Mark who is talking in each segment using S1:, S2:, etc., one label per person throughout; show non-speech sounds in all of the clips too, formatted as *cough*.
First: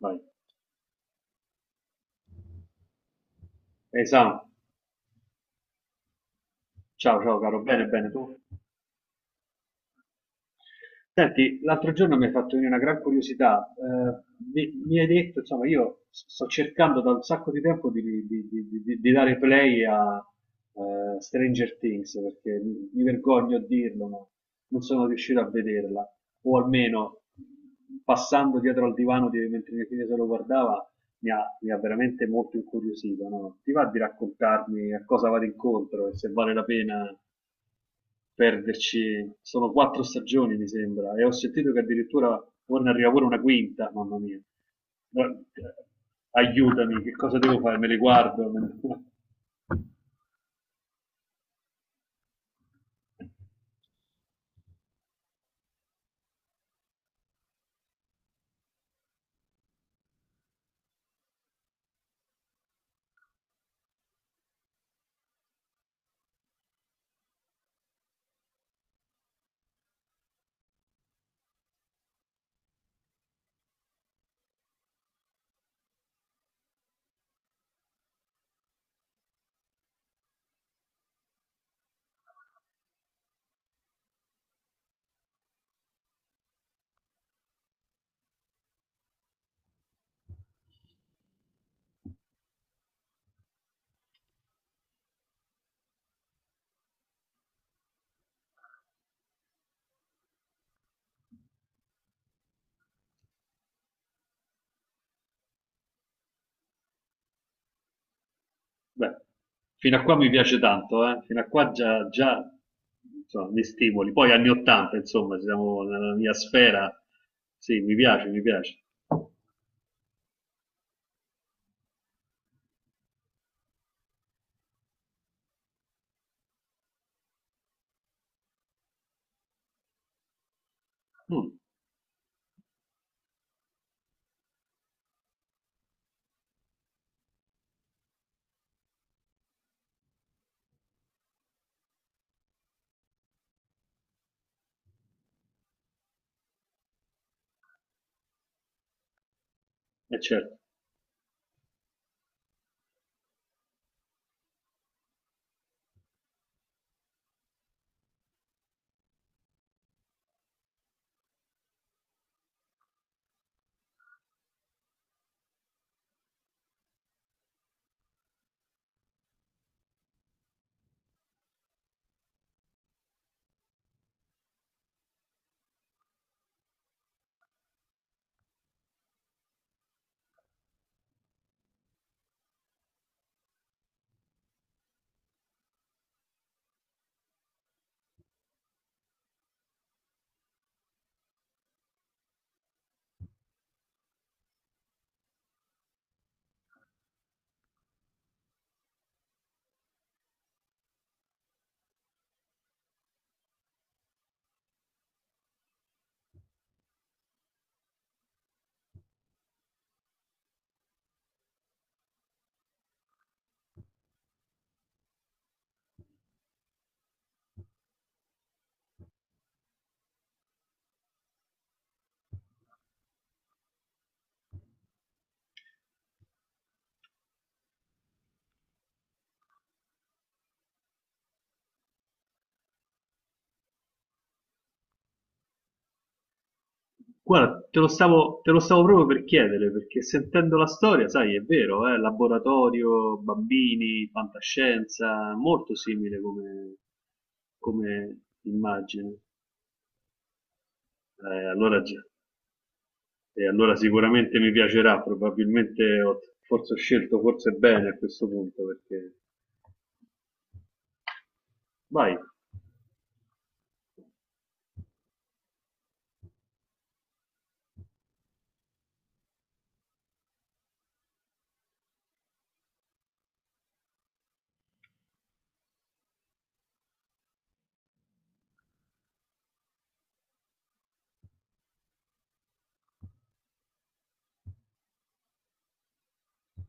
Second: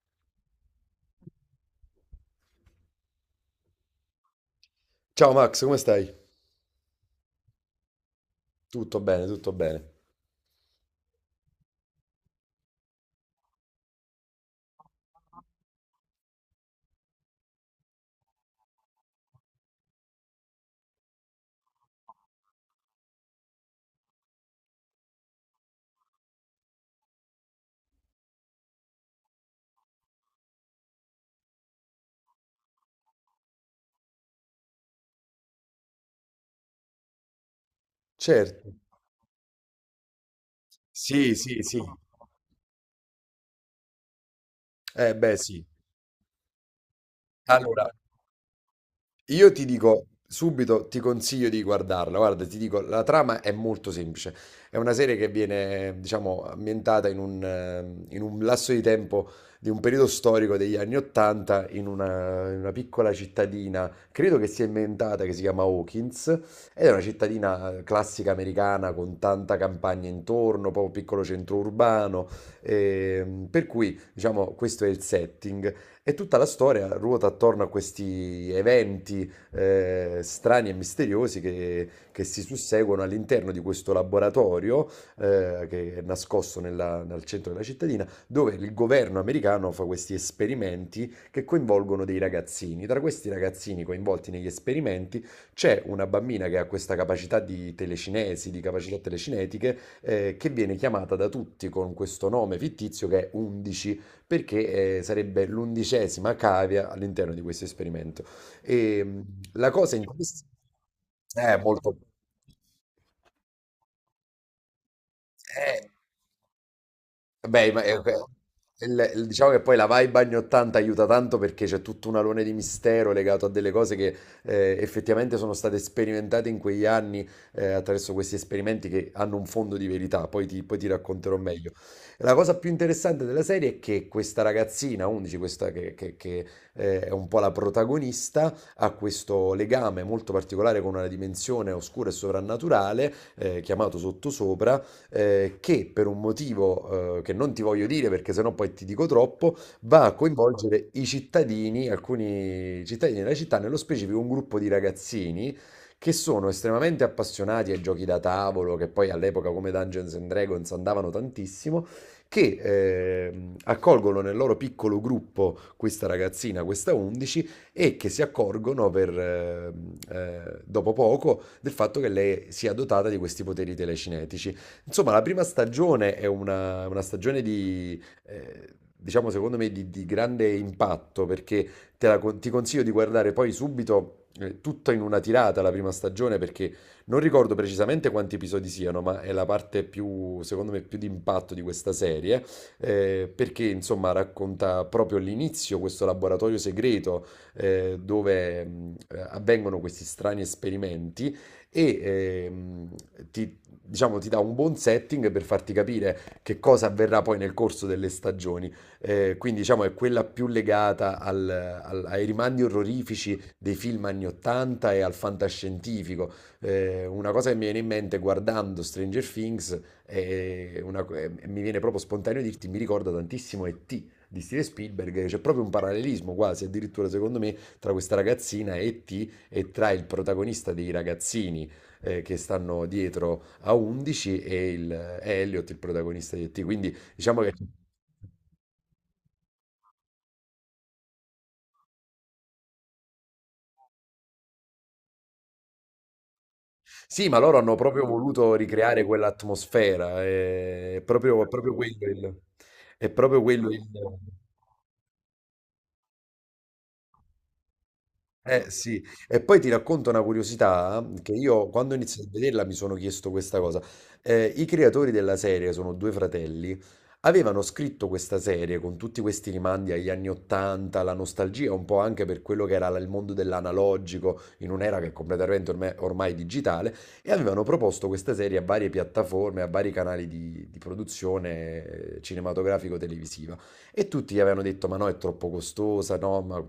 S1: Vai. Esatto.
S2: Ciao Max, come stai?
S1: Ciao, ciao caro, bene, bene tu.
S2: Tutto bene, tutto bene.
S1: Senti, l'altro giorno mi hai fatto venire una gran curiosità. Mi hai detto, insomma, io sto cercando da un sacco di tempo di, di dare play a Stranger Things, perché mi vergogno a dirlo, ma non sono riuscito a vederla. O almeno passando dietro al divano di, mentre mia figlia se lo guardava, mi ha veramente molto incuriosito, no? Ti va di raccontarmi a cosa vado incontro e se vale la pena
S2: Certo.
S1: perderci? Sono quattro stagioni mi sembra, e ho
S2: Sì, sì,
S1: sentito che
S2: sì.
S1: addirittura ora ne arriva pure una quinta, mamma mia.
S2: Eh
S1: Ma-
S2: beh, sì.
S1: eh, Aiutami, che cosa devo fare? Me
S2: Allora,
S1: le guardo?
S2: io
S1: *laughs*
S2: ti dico subito, ti consiglio di guardarla. Guarda, ti dico, la trama è molto semplice. È una serie che viene, diciamo, ambientata in un lasso di tempo di un periodo storico degli anni Ottanta in una piccola cittadina, credo che sia inventata, che si chiama Hawkins, ed è una cittadina classica americana con tanta campagna intorno, poi un piccolo centro urbano, per cui, diciamo, questo è il setting. E tutta la storia ruota attorno a questi eventi strani e misteriosi che si susseguono all'interno di questo laboratorio che è nascosto nel centro della cittadina, dove il governo americano fa questi esperimenti che coinvolgono dei ragazzini. Tra questi ragazzini coinvolti negli esperimenti c'è una bambina che ha questa capacità di telecinesi, di capacità telecinetiche, che viene chiamata da tutti con questo nome fittizio che è 11 perché sarebbe l'undicesima cavia all'interno di questo esperimento. E
S1: Beh,
S2: la cosa
S1: fino a qua mi
S2: interessante
S1: piace tanto, eh? Fino a
S2: è
S1: qua
S2: molto...
S1: già, già insomma, mi stimoli. Poi anni 80, insomma, siamo
S2: eh,
S1: nella mia sfera.
S2: Beh,
S1: Sì,
S2: ma
S1: mi
S2: eh, que-
S1: piace, mi piace.
S2: diciamo che poi la vibe anni 80 aiuta tanto perché c'è tutto un alone di mistero legato a delle cose che effettivamente sono state sperimentate in quegli anni attraverso questi esperimenti che hanno un fondo di verità, poi ti racconterò
S1: Mm,
S2: meglio. La cosa più interessante della serie è che questa ragazzina, 11, questa è un po' la protagonista, ha questo legame molto particolare con una dimensione oscura e sovrannaturale, chiamato sottosopra, che per un motivo che non ti voglio dire perché sennò poi ti dico troppo, va a
S1: è certo.
S2: coinvolgere i cittadini, alcuni cittadini della città, nello specifico un gruppo di ragazzini che sono estremamente appassionati ai giochi da tavolo, che poi all'epoca come Dungeons and Dragons andavano tantissimo, che accolgono nel loro piccolo gruppo questa ragazzina, questa 11, e che si accorgono dopo poco del fatto che lei sia dotata di questi poteri telecinetici. Insomma, la prima stagione è una stagione di, diciamo, secondo me, di grande impatto, perché ti consiglio di guardare poi subito, tutta in una tirata la prima stagione, perché non ricordo precisamente quanti episodi siano, ma è la parte più, secondo me, più di impatto di questa serie, perché, insomma, racconta proprio l'inizio, questo laboratorio segreto, dove avvengono questi strani esperimenti e ehm, ti, diciamo, ti dà un buon setting per farti capire che cosa avverrà poi nel corso delle stagioni. Quindi, diciamo, è quella più legata ai rimandi orrorifici dei film anni 80 e al fantascientifico. Una cosa che mi viene in mente guardando Stranger Things mi viene proprio spontaneo dirti, mi ricorda tantissimo E.T. di Steven Spielberg, c'è proprio un parallelismo quasi, addirittura secondo me, tra questa ragazzina E.T. e tra il protagonista dei ragazzini che stanno dietro a 11 è Elliot il protagonista di E.T. Quindi diciamo che
S1: Guarda, te lo stavo proprio per chiedere, perché sentendo la storia, sai, è vero, laboratorio, bambini, fantascienza, molto simile come,
S2: sì, ma loro hanno proprio
S1: come
S2: voluto ricreare
S1: immagine.
S2: quell'atmosfera, è proprio
S1: Allora già,
S2: quello il, è proprio
S1: e
S2: quello
S1: allora
S2: il-
S1: sicuramente mi piacerà, probabilmente ho, forse ho scelto forse bene a questo punto,
S2: Eh sì,
S1: perché
S2: e poi ti racconto una curiosità che io quando ho
S1: vai,
S2: iniziato a vederla mi sono chiesto questa cosa. I creatori della serie sono due fratelli, avevano scritto questa serie con tutti questi rimandi agli anni 80, la nostalgia un po' anche per quello che era il mondo dell'analogico in un'era che è completamente ormai digitale e avevano proposto questa serie a varie piattaforme, a vari canali di produzione cinematografico-televisiva. E tutti gli avevano detto: "Ma no, è troppo costosa, no, ma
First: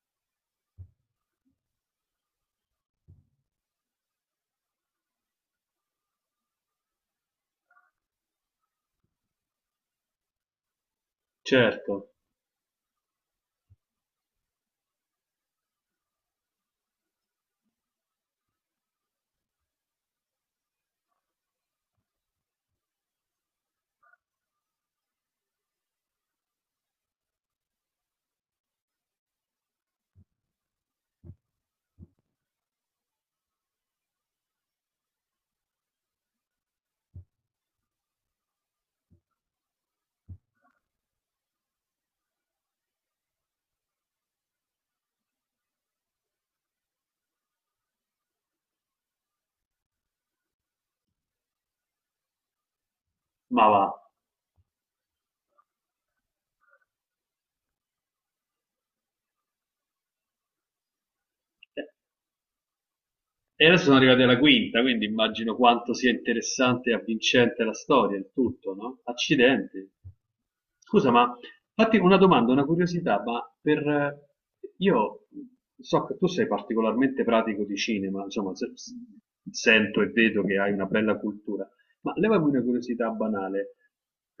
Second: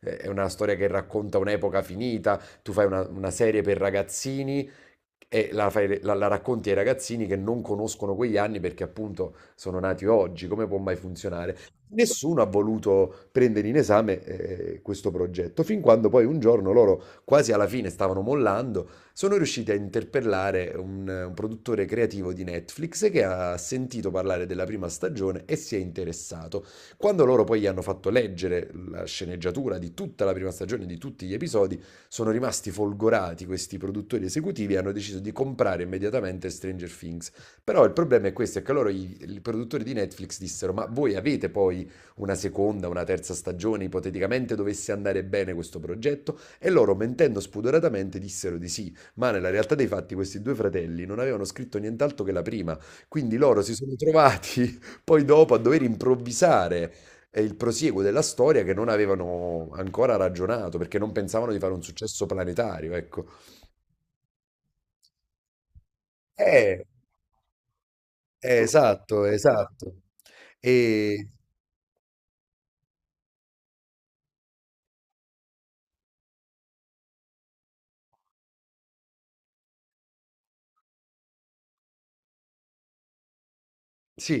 S2: è una storia che racconta un'epoca finita, tu fai una serie per ragazzini e la racconti ai ragazzini che non conoscono quegli anni perché appunto sono nati oggi, come può mai funzionare?"
S1: certo,
S2: Nessuno ha voluto prendere in esame questo progetto, fin quando poi un giorno loro, quasi alla fine, stavano mollando, sono riusciti a interpellare un produttore creativo di Netflix che ha sentito parlare della prima stagione e si è interessato. Quando loro poi gli hanno fatto leggere la sceneggiatura di tutta la prima stagione, di tutti gli episodi, sono rimasti folgorati questi produttori esecutivi e hanno deciso di comprare immediatamente Stranger Things. Però il problema è questo, è che loro i produttori di Netflix dissero: "Ma voi avete poi una seconda, una terza stagione, ipoteticamente dovesse andare bene questo progetto?" E loro mentendo spudoratamente dissero di sì, ma nella realtà dei fatti questi due fratelli non avevano scritto nient'altro che la prima, quindi loro
S1: ma
S2: si
S1: va.
S2: sono trovati *laughs* poi dopo a dover improvvisare è il prosieguo della storia che non avevano ancora ragionato perché non pensavano di fare un
S1: Eh,
S2: successo planetario, ecco.
S1: E adesso sono arrivati alla quinta, quindi immagino quanto sia
S2: Eh,
S1: interessante e avvincente la storia, il tutto, no?
S2: esatto,
S1: Accidenti.
S2: esatto.
S1: Scusa,
S2: E
S1: ma fatti una domanda, una curiosità, ma io so che tu sei particolarmente pratico di cinema, insomma, sento e vedo che hai una bella cultura, ma levami una curiosità banale.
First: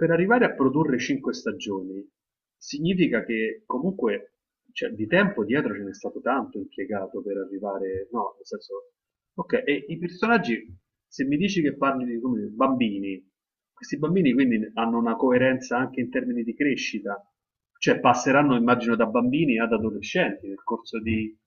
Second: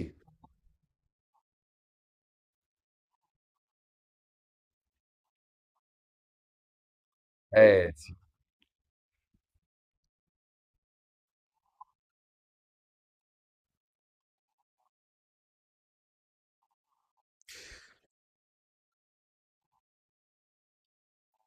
S1: Per arrivare a produrre cinque stagioni, significa che comunque, cioè, di tempo dietro ce n'è stato tanto impiegato per arrivare,
S2: sì.
S1: no, nel senso, okay, e i personaggi, se mi dici che parli di, come dire, bambini, questi bambini quindi ne hanno una coerenza anche in termini di crescita, cioè passeranno immagino da bambini ad adolescenti nel corso di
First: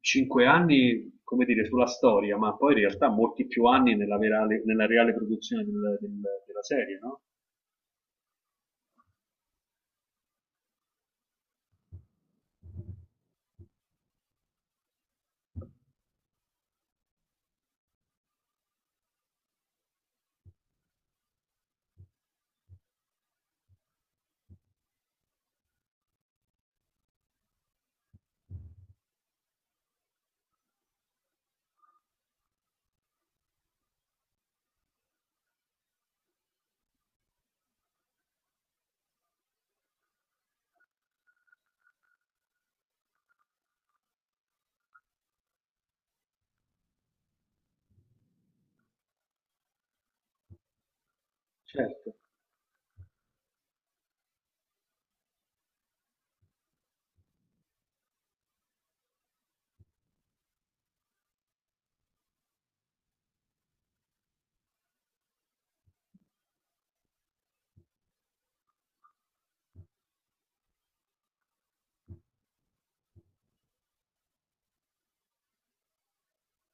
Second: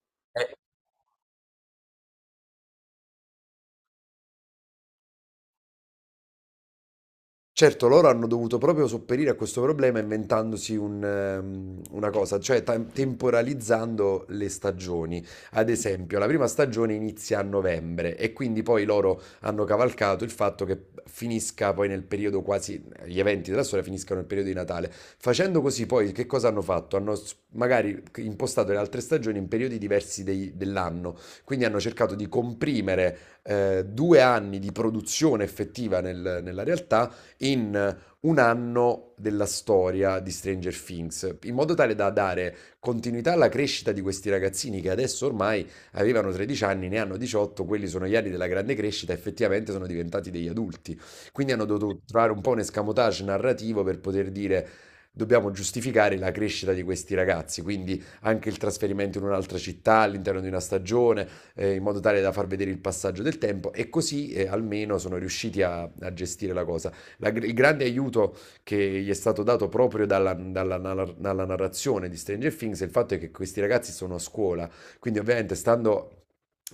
S1: 5
S2: Eh,
S1: anni, come dire, sulla storia, ma poi in realtà molti più anni nella, nella reale produzione della serie, no?
S2: Certo, loro hanno dovuto proprio sopperire a questo problema inventandosi un, una cosa, cioè temporalizzando le stagioni. Ad esempio, la prima stagione inizia a novembre e quindi poi loro hanno cavalcato il fatto che finisca poi nel periodo quasi, gli eventi della storia finiscano nel periodo di Natale. Facendo così poi che cosa hanno fatto? Magari impostato le altre stagioni in periodi diversi dell'anno, quindi hanno cercato di comprimere due anni di produzione effettiva nella realtà in un anno della storia di Stranger Things, in modo tale da dare continuità alla crescita di questi ragazzini che adesso ormai avevano 13 anni, ne hanno 18, quelli sono gli anni della grande crescita, effettivamente sono diventati degli adulti. Quindi hanno dovuto
S1: Certo.
S2: trovare un po' un escamotage narrativo per poter dire: "Dobbiamo giustificare la crescita di questi ragazzi", quindi anche il trasferimento in un'altra città all'interno di una stagione, in modo tale da far vedere il passaggio del tempo e così almeno sono riusciti a gestire la cosa. Il grande aiuto che gli è stato dato proprio dalla narrazione di Stranger Things è il fatto è che questi ragazzi sono a scuola, quindi ovviamente stando...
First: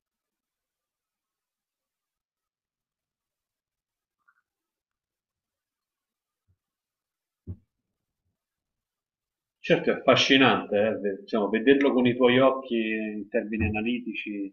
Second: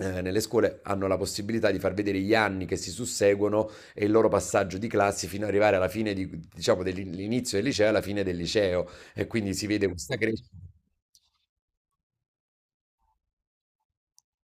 S2: nelle scuole hanno la possibilità di far vedere gli anni che si susseguono e il loro passaggio di classi fino ad arrivare diciamo, dell'inizio del liceo alla fine del liceo e quindi si vede
S1: Certo, è
S2: questa crescita.
S1: affascinante, diciamo, vederlo con i tuoi occhi in termini analitici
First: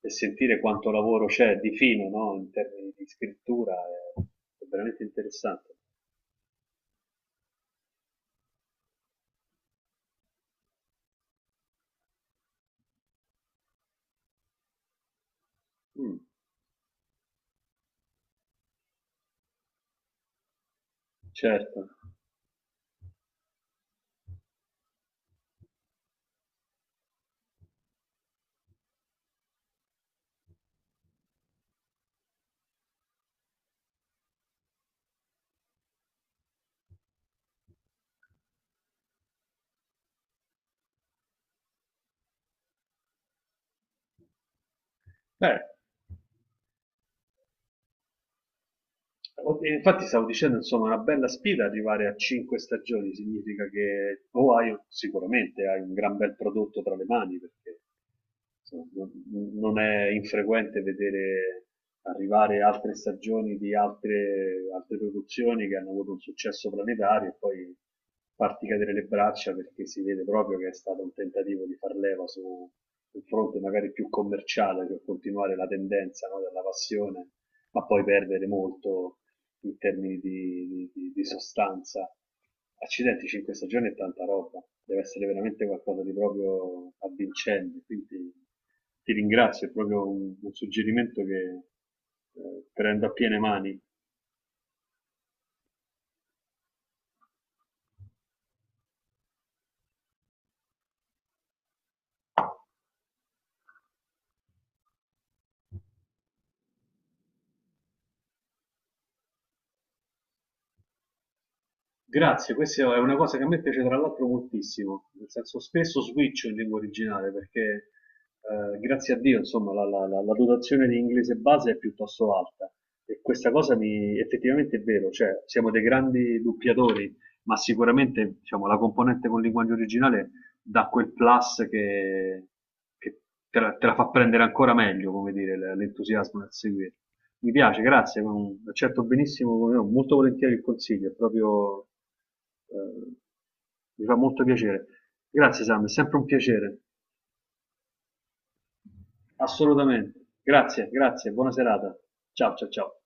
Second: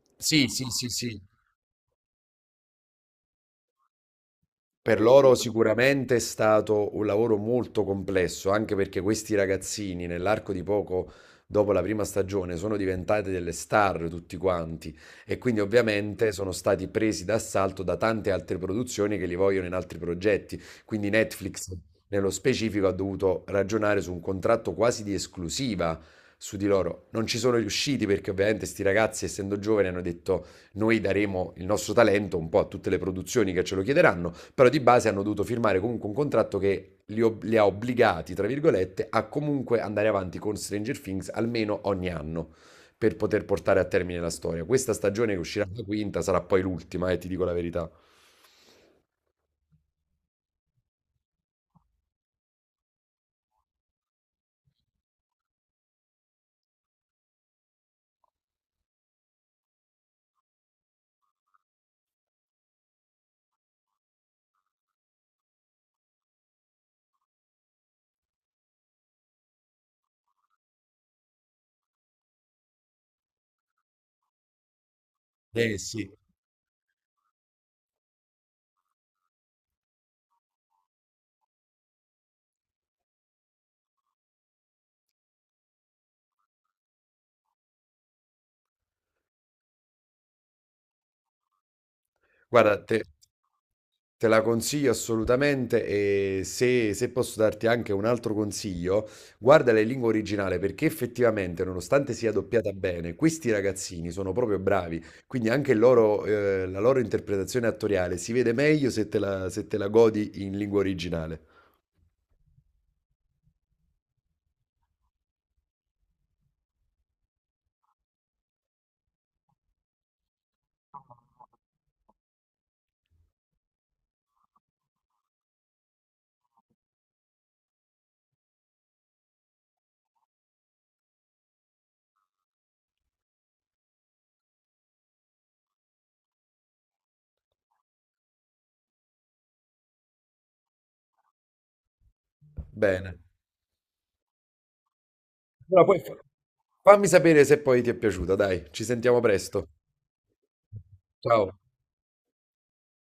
S1: e
S2: Sì,
S1: sentire
S2: sì, sì,
S1: quanto
S2: sì.
S1: lavoro c'è di fino, no? In termini di scrittura è
S2: Per
S1: veramente
S2: loro
S1: interessante.
S2: sicuramente è stato un lavoro molto complesso, anche perché questi ragazzini nell'arco di poco dopo la prima stagione sono diventati delle star tutti quanti e quindi
S1: Mm,
S2: ovviamente sono stati presi d'assalto da tante altre produzioni che li vogliono in altri progetti. Quindi Netflix
S1: certo.
S2: nello specifico ha dovuto ragionare su un contratto quasi di esclusiva su di loro. Non ci sono riusciti perché ovviamente sti ragazzi, essendo giovani, hanno detto: "Noi daremo il nostro talento un po' a tutte le produzioni che ce lo chiederanno", però di base hanno dovuto firmare comunque un contratto che li ha obbligati, tra virgolette, a comunque andare avanti con Stranger Things almeno ogni anno per poter portare a termine la storia. Questa stagione che
S1: Beh,
S2: uscirà la quinta sarà poi l'ultima, e ti dico la verità.
S1: infatti stavo dicendo, insomma, una bella sfida arrivare a cinque stagioni, significa che o hai sicuramente hai un gran bel prodotto tra le mani, perché insomma, non è infrequente vedere arrivare altre stagioni di altre, altre produzioni che hanno avuto un successo planetario e poi farti cadere le braccia perché si vede proprio che è stato un tentativo di far leva su un fronte magari più commerciale per continuare la
S2: Eh sì,
S1: tendenza, no, della passione, ma poi perdere molto in termini di, di sostanza. Accidenti, 5 stagioni è tanta roba, deve essere veramente qualcosa di proprio avvincente, quindi ti ringrazio, è proprio un suggerimento che
S2: guarda,
S1: prendo a piene mani.
S2: te la consiglio assolutamente e se posso darti anche un altro consiglio, guardala in lingua originale perché effettivamente, nonostante sia doppiata bene, questi ragazzini sono proprio bravi, quindi anche il loro, la loro interpretazione attoriale si vede meglio se te la godi in lingua originale.
S1: Grazie, questa è una cosa che a me piace tra l'altro moltissimo, nel senso spesso switcho in lingua originale perché grazie a Dio insomma la, la dotazione di inglese base è piuttosto alta e questa cosa mi effettivamente è vero, cioè siamo dei grandi doppiatori, ma sicuramente diciamo, la componente con linguaggio originale dà quel plus che te la fa prendere ancora meglio, come dire, l'entusiasmo nel seguire. Mi piace, grazie, ma mm, accetto benissimo, come no, molto volentieri il consiglio, è proprio, eh,
S2: Bene.
S1: mi fa molto piacere. Grazie
S2: Allora,
S1: Sam, è
S2: poi fa-
S1: sempre un piacere,
S2: fammi sapere se poi ti è piaciuta, dai, ci sentiamo presto.
S1: assolutamente. Grazie, grazie, buona
S2: Ciao.
S1: serata. Ciao, ciao, ciao.